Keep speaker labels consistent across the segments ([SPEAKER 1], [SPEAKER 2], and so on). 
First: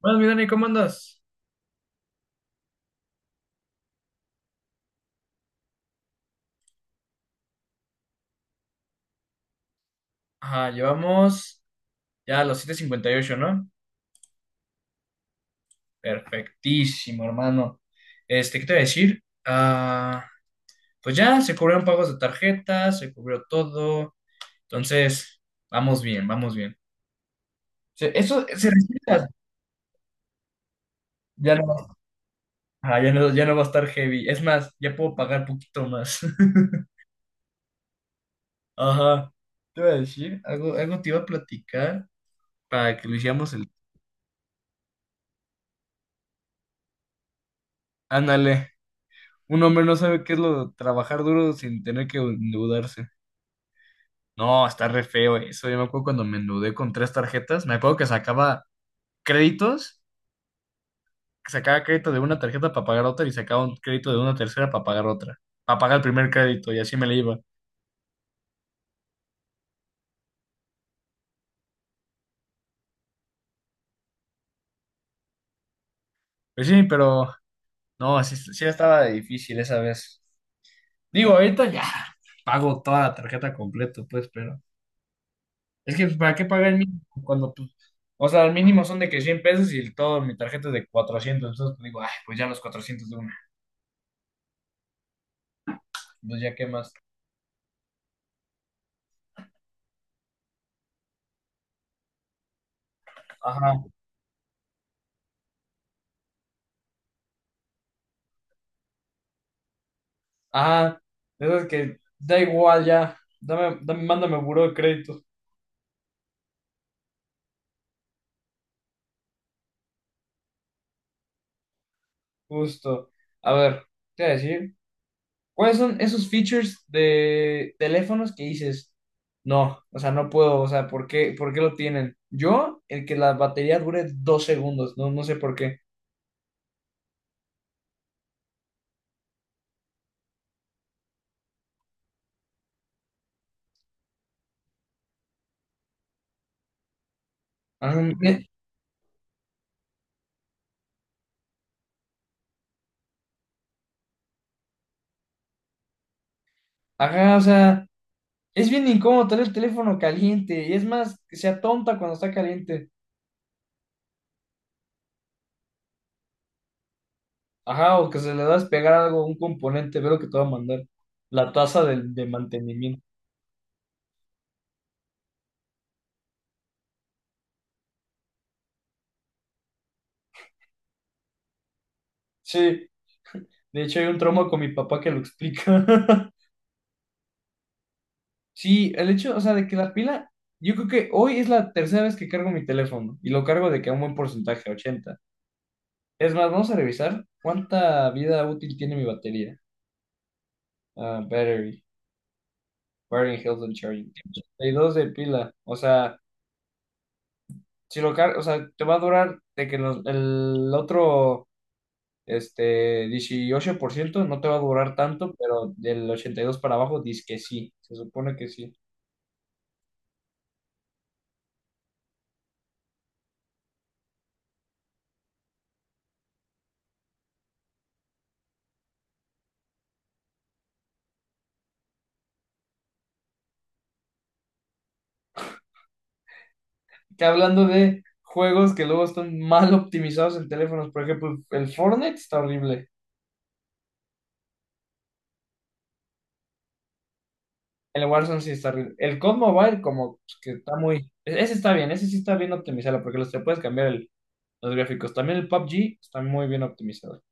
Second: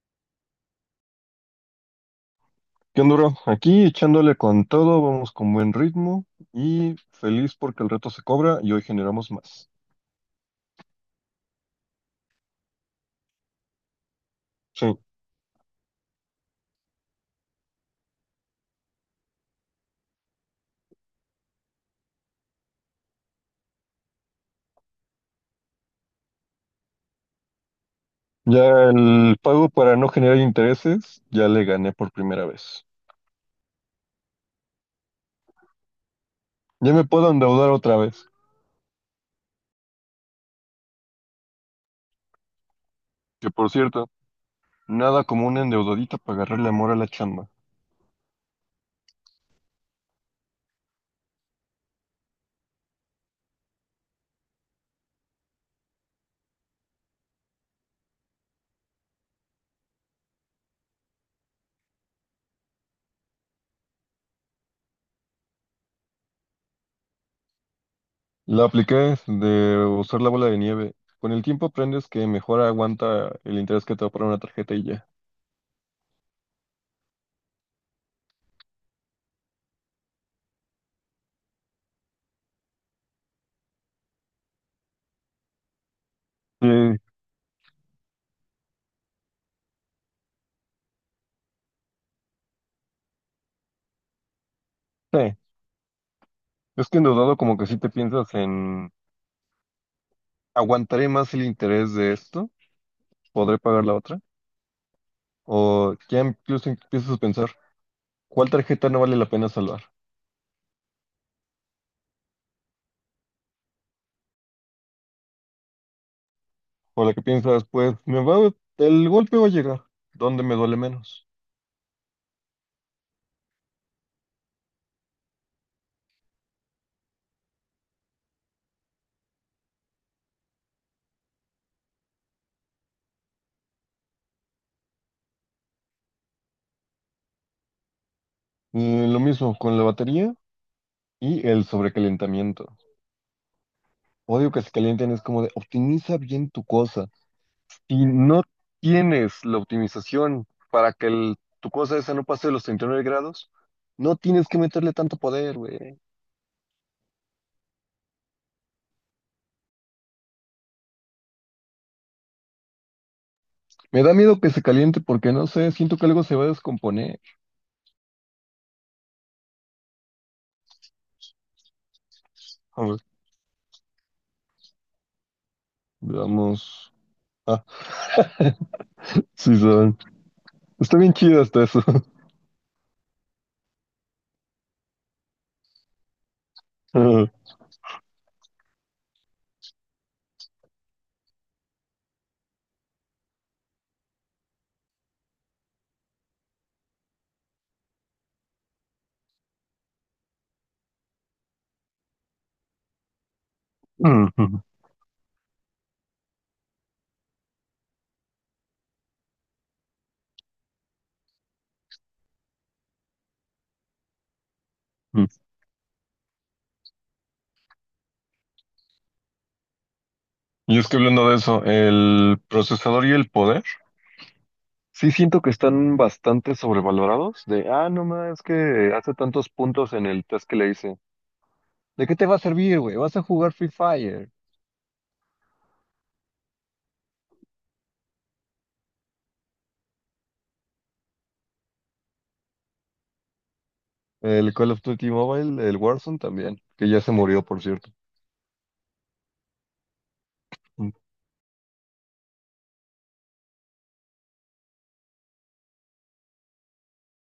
[SPEAKER 1] Bueno, mi Dani, ¿cómo andas?
[SPEAKER 2] ¿Qué onda, bro? Aquí echándole con todo, vamos con buen ritmo y feliz porque el reto se cobra y hoy generamos más.
[SPEAKER 1] Ajá, llevamos ya a los 758, ¿no?
[SPEAKER 2] Sí,
[SPEAKER 1] Perfectísimo, hermano. Este, ¿qué te voy a decir? Ah, pues ya se cubrieron pagos de tarjeta, se cubrió todo. Entonces, vamos bien, vamos bien. Eso se
[SPEAKER 2] ya
[SPEAKER 1] respeta.
[SPEAKER 2] el pago para no generar intereses ya
[SPEAKER 1] Ya
[SPEAKER 2] le gané
[SPEAKER 1] no,
[SPEAKER 2] por primera vez.
[SPEAKER 1] ajá, ya no, ya no va a estar heavy. Es más, ya puedo pagar poquito más.
[SPEAKER 2] Ya me puedo endeudar otra vez.
[SPEAKER 1] Ajá. ¿Qué te iba a decir? Algo, te iba a platicar para que lo
[SPEAKER 2] Que
[SPEAKER 1] hiciéramos el...
[SPEAKER 2] por cierto, nada como una endeudadita para agarrarle amor a la chamba.
[SPEAKER 1] Ándale. Un hombre no sabe qué es lo de trabajar duro sin tener que endeudarse. No, está re feo eso. Yo me acuerdo cuando me endeudé con tres tarjetas. Me acuerdo que sacaba créditos, que sacaba crédito de una tarjeta para pagar otra y sacaba un crédito de una tercera para pagar otra, para pagar el primer crédito y así me le iba.
[SPEAKER 2] La apliqué de usar la bola de nieve. Con el tiempo aprendes que mejor aguanta el interés que te va a poner una tarjeta y ya.
[SPEAKER 1] Pues sí, pero no, sí estaba difícil esa vez. Digo, ahorita ya pago toda la tarjeta completa, pues, pero... Es que, pues, ¿para qué pagar
[SPEAKER 2] Sí,
[SPEAKER 1] el mínimo? Cuando, pues, o sea, el mínimo son de que 100 pesos y el todo, mi tarjeta es de 400. Entonces, pues, digo, ay, pues ya los 400 de una.
[SPEAKER 2] sí.
[SPEAKER 1] Pues ya, ¿qué
[SPEAKER 2] Es
[SPEAKER 1] más?
[SPEAKER 2] que endeudado como que sí te piensas en ¿aguantaré más el interés de esto podré
[SPEAKER 1] Ajá,
[SPEAKER 2] pagar la otra? ¿O ya incluso empiezas a pensar cuál tarjeta no vale la pena salvar?
[SPEAKER 1] ajá. Eso es que da igual ya. Dame, dame, mándame buró de crédito.
[SPEAKER 2] O la que piensas, pues me va, el golpe va a llegar, ¿dónde me duele menos?
[SPEAKER 1] Justo. A ver, ¿qué voy a decir? ¿Cuáles son esos features de teléfonos que dices? No, o sea, no puedo. O sea, ¿por qué lo tienen? Yo, el que la batería dure 2 segundos, no, sé por qué.
[SPEAKER 2] Y lo mismo con la batería y el sobrecalentamiento. Odio que se calienten, es como de optimiza bien tu cosa.
[SPEAKER 1] Ajá,
[SPEAKER 2] Si no tienes la optimización para que el- tu cosa esa no pase de los 39 grados, no tienes que meterle tanto poder, güey.
[SPEAKER 1] ajá, o sea. Es bien incómodo tener el teléfono caliente, y es más, que sea tonta cuando está caliente.
[SPEAKER 2] Me da miedo que se caliente porque no sé, siento que algo se va a descomponer.
[SPEAKER 1] Ajá, o que se le da a despegar algo, un componente, veo que te va a mandar. La tasa de
[SPEAKER 2] A ver,
[SPEAKER 1] mantenimiento.
[SPEAKER 2] veamos. Ah, sí, saben. Está bien chido hasta eso.
[SPEAKER 1] Sí, de hecho hay un trauma con mi papá que lo explica. Sí, el hecho, o sea, de que la pila, yo creo que hoy es la tercera vez que cargo mi teléfono, y lo cargo de que a un buen porcentaje, 80. Es más, vamos a revisar cuánta vida útil tiene mi batería. Ah, battery health and charging. 82 de pila, o sea... Si lo car- O sea, te va a durar de que el otro este, 18%, no te va a durar tanto, pero del 82 para abajo dice que sí, se supone que sí.
[SPEAKER 2] Y es que hablando de eso, el procesador y el poder, sí siento que están bastante sobrevalorados. De, no más, es que hace tantos puntos en el test que le hice. ¿De qué te va a servir, güey? ¿Vas a jugar Free Fire?
[SPEAKER 1] Que hablando de juegos que luego están mal optimizados en teléfonos, por ejemplo, el Fortnite está horrible,
[SPEAKER 2] El Call of Duty Mobile, el Warzone también, que ya se murió, por cierto.
[SPEAKER 1] el Warzone sí está horrible, el COD Mobile como pues, que está muy... Ese está bien, ese sí está bien optimizado porque los te puedes cambiar los gráficos. También el PUBG está muy bien optimizado,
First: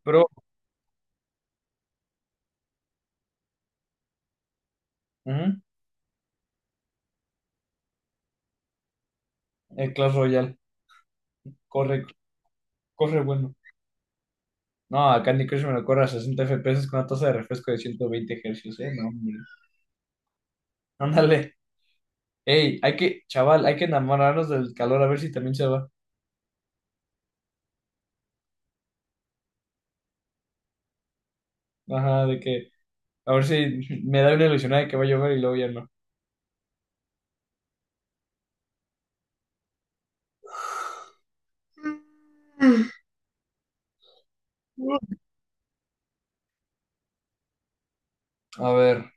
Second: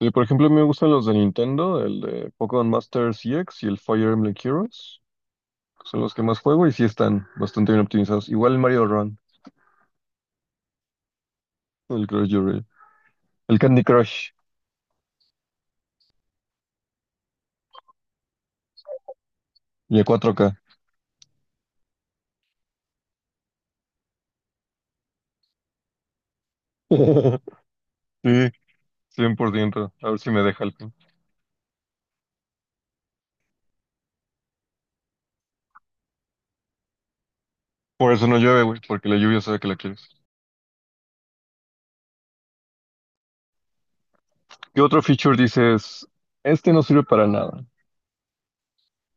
[SPEAKER 2] Sí, por
[SPEAKER 1] pero
[SPEAKER 2] ejemplo, me gustan los de Nintendo, el de Pokémon Master CX y el Fire Emblem Heroes,
[SPEAKER 1] ujú,
[SPEAKER 2] que son los que más juego y sí están bastante bien optimizados. Igual el Mario Run.
[SPEAKER 1] el Clash Royale
[SPEAKER 2] El
[SPEAKER 1] corre,
[SPEAKER 2] Crush Your-
[SPEAKER 1] corre bueno.
[SPEAKER 2] El Candy Crush.
[SPEAKER 1] No, a Candy Crush me lo corre a 60 FPS con una tasa de refresco de 120 Hz, ¿eh? No, hombre.
[SPEAKER 2] Y a 4K.
[SPEAKER 1] Ándale. Ey, hay que, chaval, hay que enamorarnos del calor a ver si también se va.
[SPEAKER 2] Sí, 100%. A ver si me deja el pin.
[SPEAKER 1] Ajá, de que, a ver si me da una ilusionada de que va a llover y luego ya no.
[SPEAKER 2] Por eso no llueve, güey, porque la lluvia sabe que la quieres. ¿Qué otro feature dices? Este no sirve para nada.
[SPEAKER 1] A ver,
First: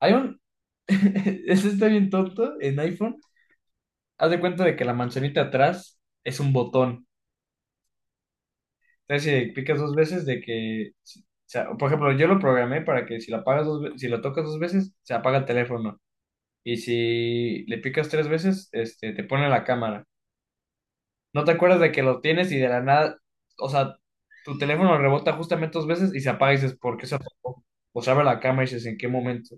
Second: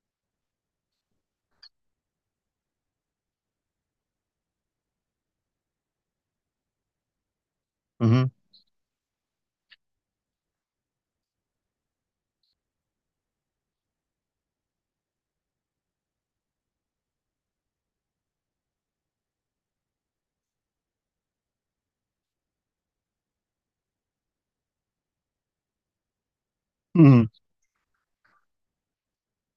[SPEAKER 1] hay un... Este está bien tonto en iPhone. Haz de cuenta de que la manzanita atrás es un botón.
[SPEAKER 2] Ujú.
[SPEAKER 1] Entonces, si picas dos veces, de que... O sea, por ejemplo, yo lo programé para que si la apagas dos ve- si lo tocas dos veces, se apaga el teléfono. Y si le picas tres veces, este, te pone la cámara. No te acuerdas de que lo tienes y de la nada, o sea, tu teléfono rebota justamente dos veces y se apaga y dices, ¿por qué se
[SPEAKER 2] Ujú.
[SPEAKER 1] apagó? O se abre la cámara y dices, ¿en qué momento?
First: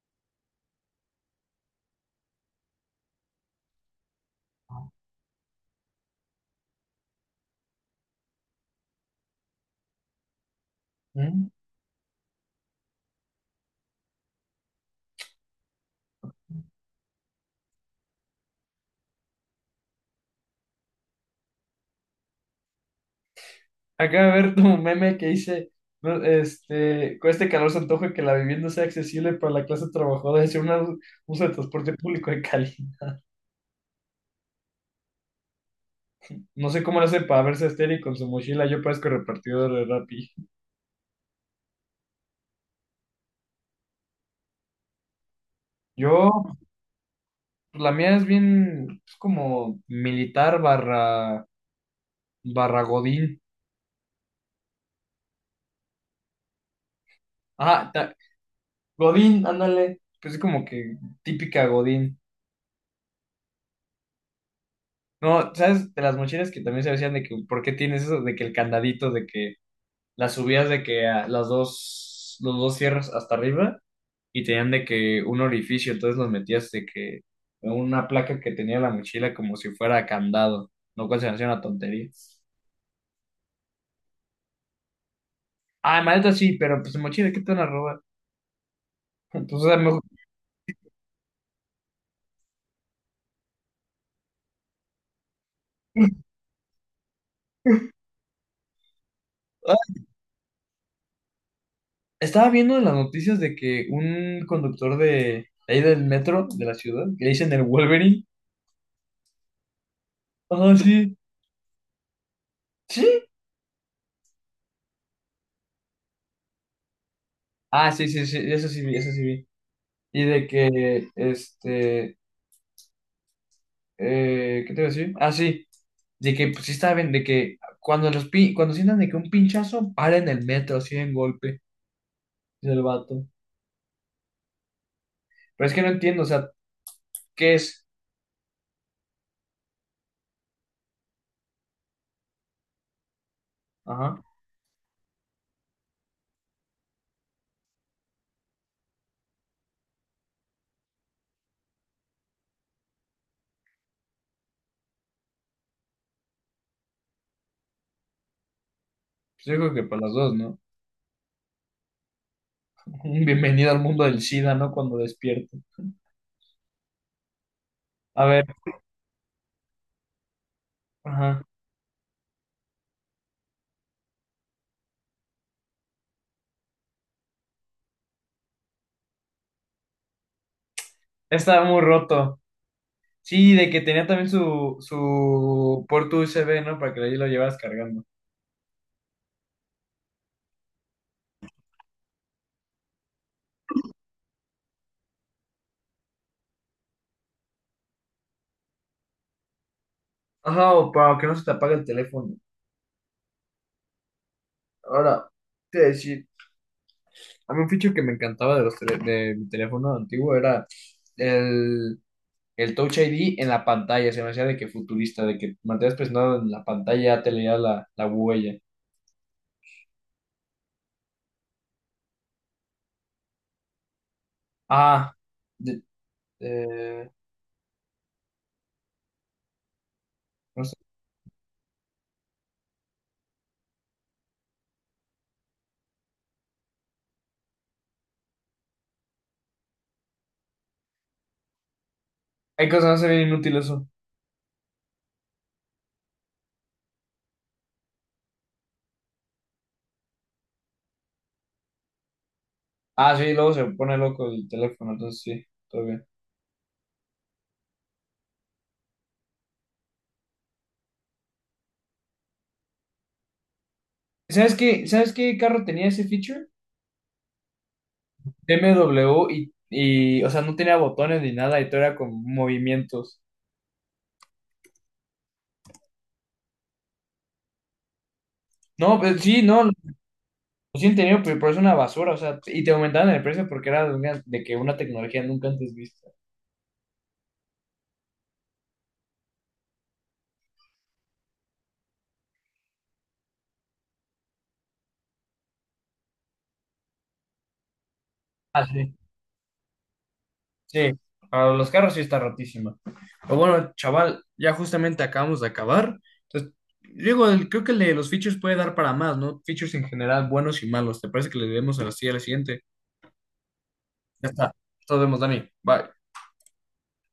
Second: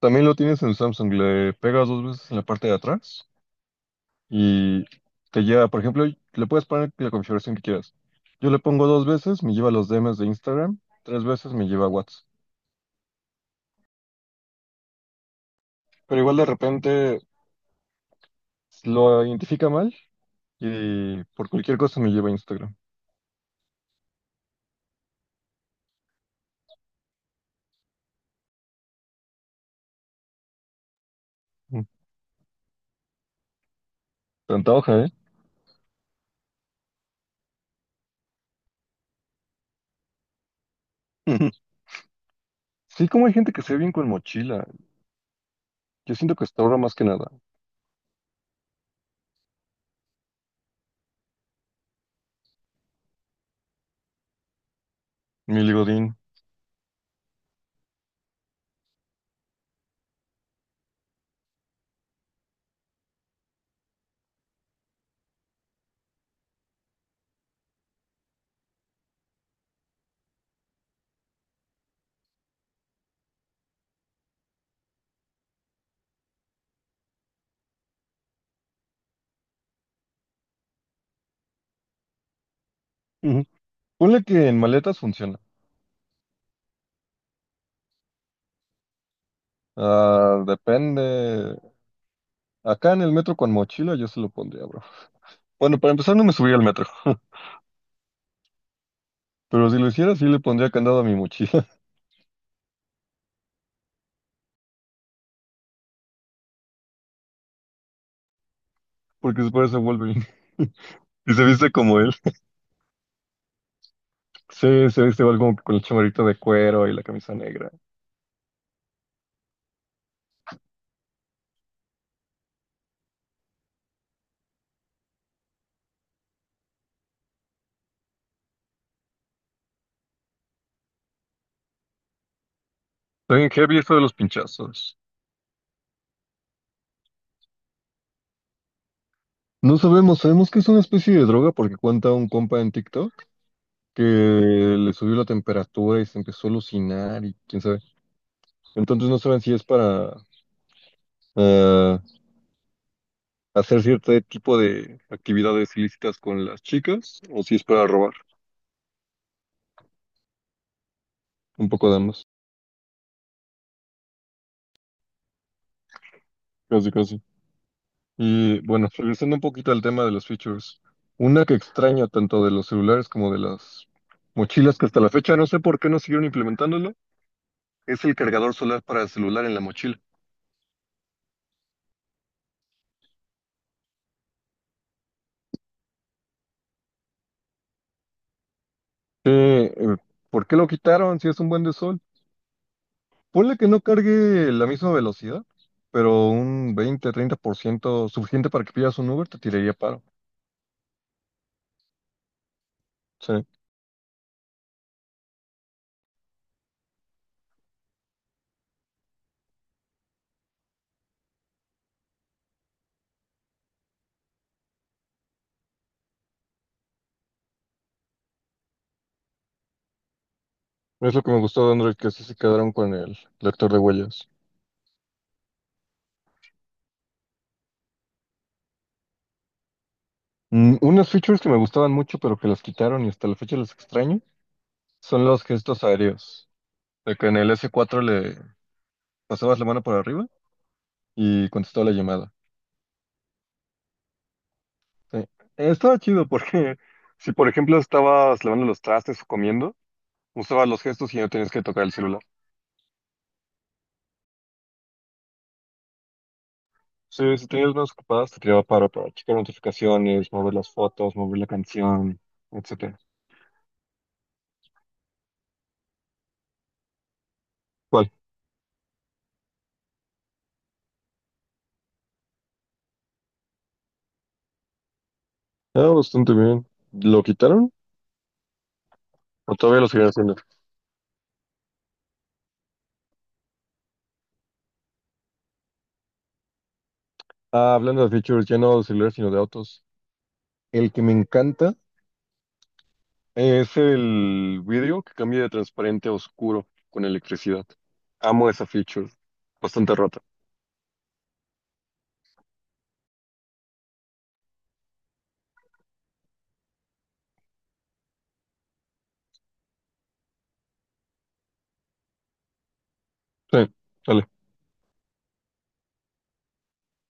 [SPEAKER 2] También lo tienes en Samsung. Le pegas dos veces en la parte de atrás y te lleva, por ejemplo, le puedes poner la configuración que quieras. Yo le pongo dos veces, me lleva a los DMs de Instagram, tres
[SPEAKER 1] Mm.
[SPEAKER 2] veces me lleva a WhatsApp. Pero igual de repente lo identifica mal y por cualquier cosa me lleva a Instagram.
[SPEAKER 1] Acaba de ver tu meme que dice, no, este, con este calor se antoja que la vivienda sea accesible para la clase trabajadora, es una uso de
[SPEAKER 2] Mm.
[SPEAKER 1] transporte público en Cali.
[SPEAKER 2] Te antoja, ¿eh?
[SPEAKER 1] No sé cómo lo hace para verse estéril con su mochila, yo parezco repartidor de Rappi.
[SPEAKER 2] Sí, como hay gente que se ve bien con mochila. Yo siento que
[SPEAKER 1] Yo
[SPEAKER 2] hasta ahora más que nada.
[SPEAKER 1] Pues la mía es bien, es como militar barra, barra Godín.
[SPEAKER 2] Mi ligodín.
[SPEAKER 1] Ah, Godín, ándale. Pues es como que típica Godín. No, ¿sabes? De las mochilas que también se decían de que, ¿por qué tienes eso? De que el candadito, de que las subías de que a las dos, los dos cierras hasta arriba y tenían de que un orificio, entonces los metías de que una placa que tenía la mochila como si fuera candado, lo cual se me hacía una tontería.
[SPEAKER 2] Ujú. Ponle que en maletas funciona.
[SPEAKER 1] Ah, maleta sí, pero pues mochila, ¿qué te van a robar? Entonces,
[SPEAKER 2] Ah, depende. Acá en el metro con mochila yo se lo pondría, bro. Bueno, para empezar no me subiría al metro. Pero
[SPEAKER 1] ah,
[SPEAKER 2] si lo hiciera, sí le pondría candado a mi mochila.
[SPEAKER 1] estaba viendo en las noticias de que un conductor de ahí del metro de la ciudad, que le dicen el Wolverine.
[SPEAKER 2] Porque se parece a Wolverine.
[SPEAKER 1] Ah, sí.
[SPEAKER 2] Y se viste como él.
[SPEAKER 1] ¿Sí?
[SPEAKER 2] Sí, se viste igual como que con el chamarrito de cuero y la camisa negra.
[SPEAKER 1] Ah, sí, sí, sí, eso sí vi, eso sí vi. Y de que, este, ¿qué te iba a decir? Ah, sí, de que, pues sí estaba bien, de que cuando cuando sientan de que un pinchazo, paren el metro, así en golpe, dice el vato.
[SPEAKER 2] Está bien heavy esto de los pinchazos.
[SPEAKER 1] Pero es que no entiendo, o sea, ¿qué es?
[SPEAKER 2] No sabemos, sabemos que es una especie de droga porque cuenta un compa en TikTok. Que
[SPEAKER 1] Ajá.
[SPEAKER 2] le subió la temperatura y se empezó a alucinar y quién sabe. Entonces no saben si es para ah, hacer cierto tipo de actividades ilícitas con las chicas o si es para robar.
[SPEAKER 1] Pues yo creo que para las dos, ¿no?
[SPEAKER 2] Un poco de ambas,
[SPEAKER 1] Un bienvenido al mundo del SIDA, ¿no? Cuando despierto.
[SPEAKER 2] casi casi.
[SPEAKER 1] A ver,
[SPEAKER 2] Y bueno, regresando un poquito al tema de los features,
[SPEAKER 1] ajá.
[SPEAKER 2] una que extraño tanto de los celulares como de las mochilas que hasta la fecha no sé por qué no siguieron implementándolo, es el cargador solar para el celular en la mochila.
[SPEAKER 1] Estaba muy roto. Sí, de que tenía también su puerto USB, ¿no? Para que ahí lo llevas cargando.
[SPEAKER 2] Eh, eh, ¿por qué lo quitaron si es un buen de sol? Ponle que no cargue la misma velocidad, pero un 20, 30% suficiente para que pidas un Uber te tiraría paro.
[SPEAKER 1] Ajá, o para que no se te apague el teléfono.
[SPEAKER 2] Sí,
[SPEAKER 1] Ahora, te voy a decir, a mí un feature que me encantaba de mi teléfono antiguo era el, el Touch ID en la pantalla. Se me hacía de que futurista, de que mantenías presionado en la pantalla, te leía la huella.
[SPEAKER 2] es lo que me gustó de Android, que así se quedaron con el lector de huellas.
[SPEAKER 1] Ah, De- eh, no sé.
[SPEAKER 2] Unas features que me gustaban mucho, pero que las quitaron y hasta la fecha las extraño, son los gestos aéreos. De que en el S4 le pasabas la mano por arriba y contestaba la llamada.
[SPEAKER 1] Hay cosas que no se ven, inútil eso.
[SPEAKER 2] Sí. Estaba chido porque si, por ejemplo, estabas lavando los trastes o comiendo, usabas los gestos y no tenías que tocar el celular.
[SPEAKER 1] Ah, sí, luego se pone loco el teléfono, entonces sí, todo bien.
[SPEAKER 2] Sí, si tenías manos ocupadas, te tiraba paro para checar notificaciones, mover las fotos, mover la canción, etcétera.
[SPEAKER 1] ¿Sabes qué? ¿Sabes qué carro tenía ese feature?
[SPEAKER 2] ¿Cuál?
[SPEAKER 1] BMW y, o sea, no tenía botones ni nada y todo era con movimientos.
[SPEAKER 2] Ah, bastante bien. ¿Lo quitaron?
[SPEAKER 1] No, pues sí,
[SPEAKER 2] ¿O
[SPEAKER 1] no, lo
[SPEAKER 2] todavía lo siguen haciendo?
[SPEAKER 1] sí tenido, pero es una basura, o sea, y te aumentaban el precio porque era de, de que una tecnología nunca antes vista.
[SPEAKER 2] Ah, hablando de features, ya no de celulares, sino de autos. El que me encanta es el vidrio que cambia de transparente a oscuro con electricidad. Amo esa
[SPEAKER 1] Ah, sí.
[SPEAKER 2] feature. Bastante rota.
[SPEAKER 1] Sí, para los carros sí está rotísima. Pero bueno, chaval, ya justamente acabamos de acabar. Entonces, digo, creo que el de los features puede dar para más, ¿no? Features en general, buenos y malos. ¿Te parece que le debemos así a la siguiente?
[SPEAKER 2] Sí, dale.
[SPEAKER 1] Ya está. Nos vemos, Dani. Bye.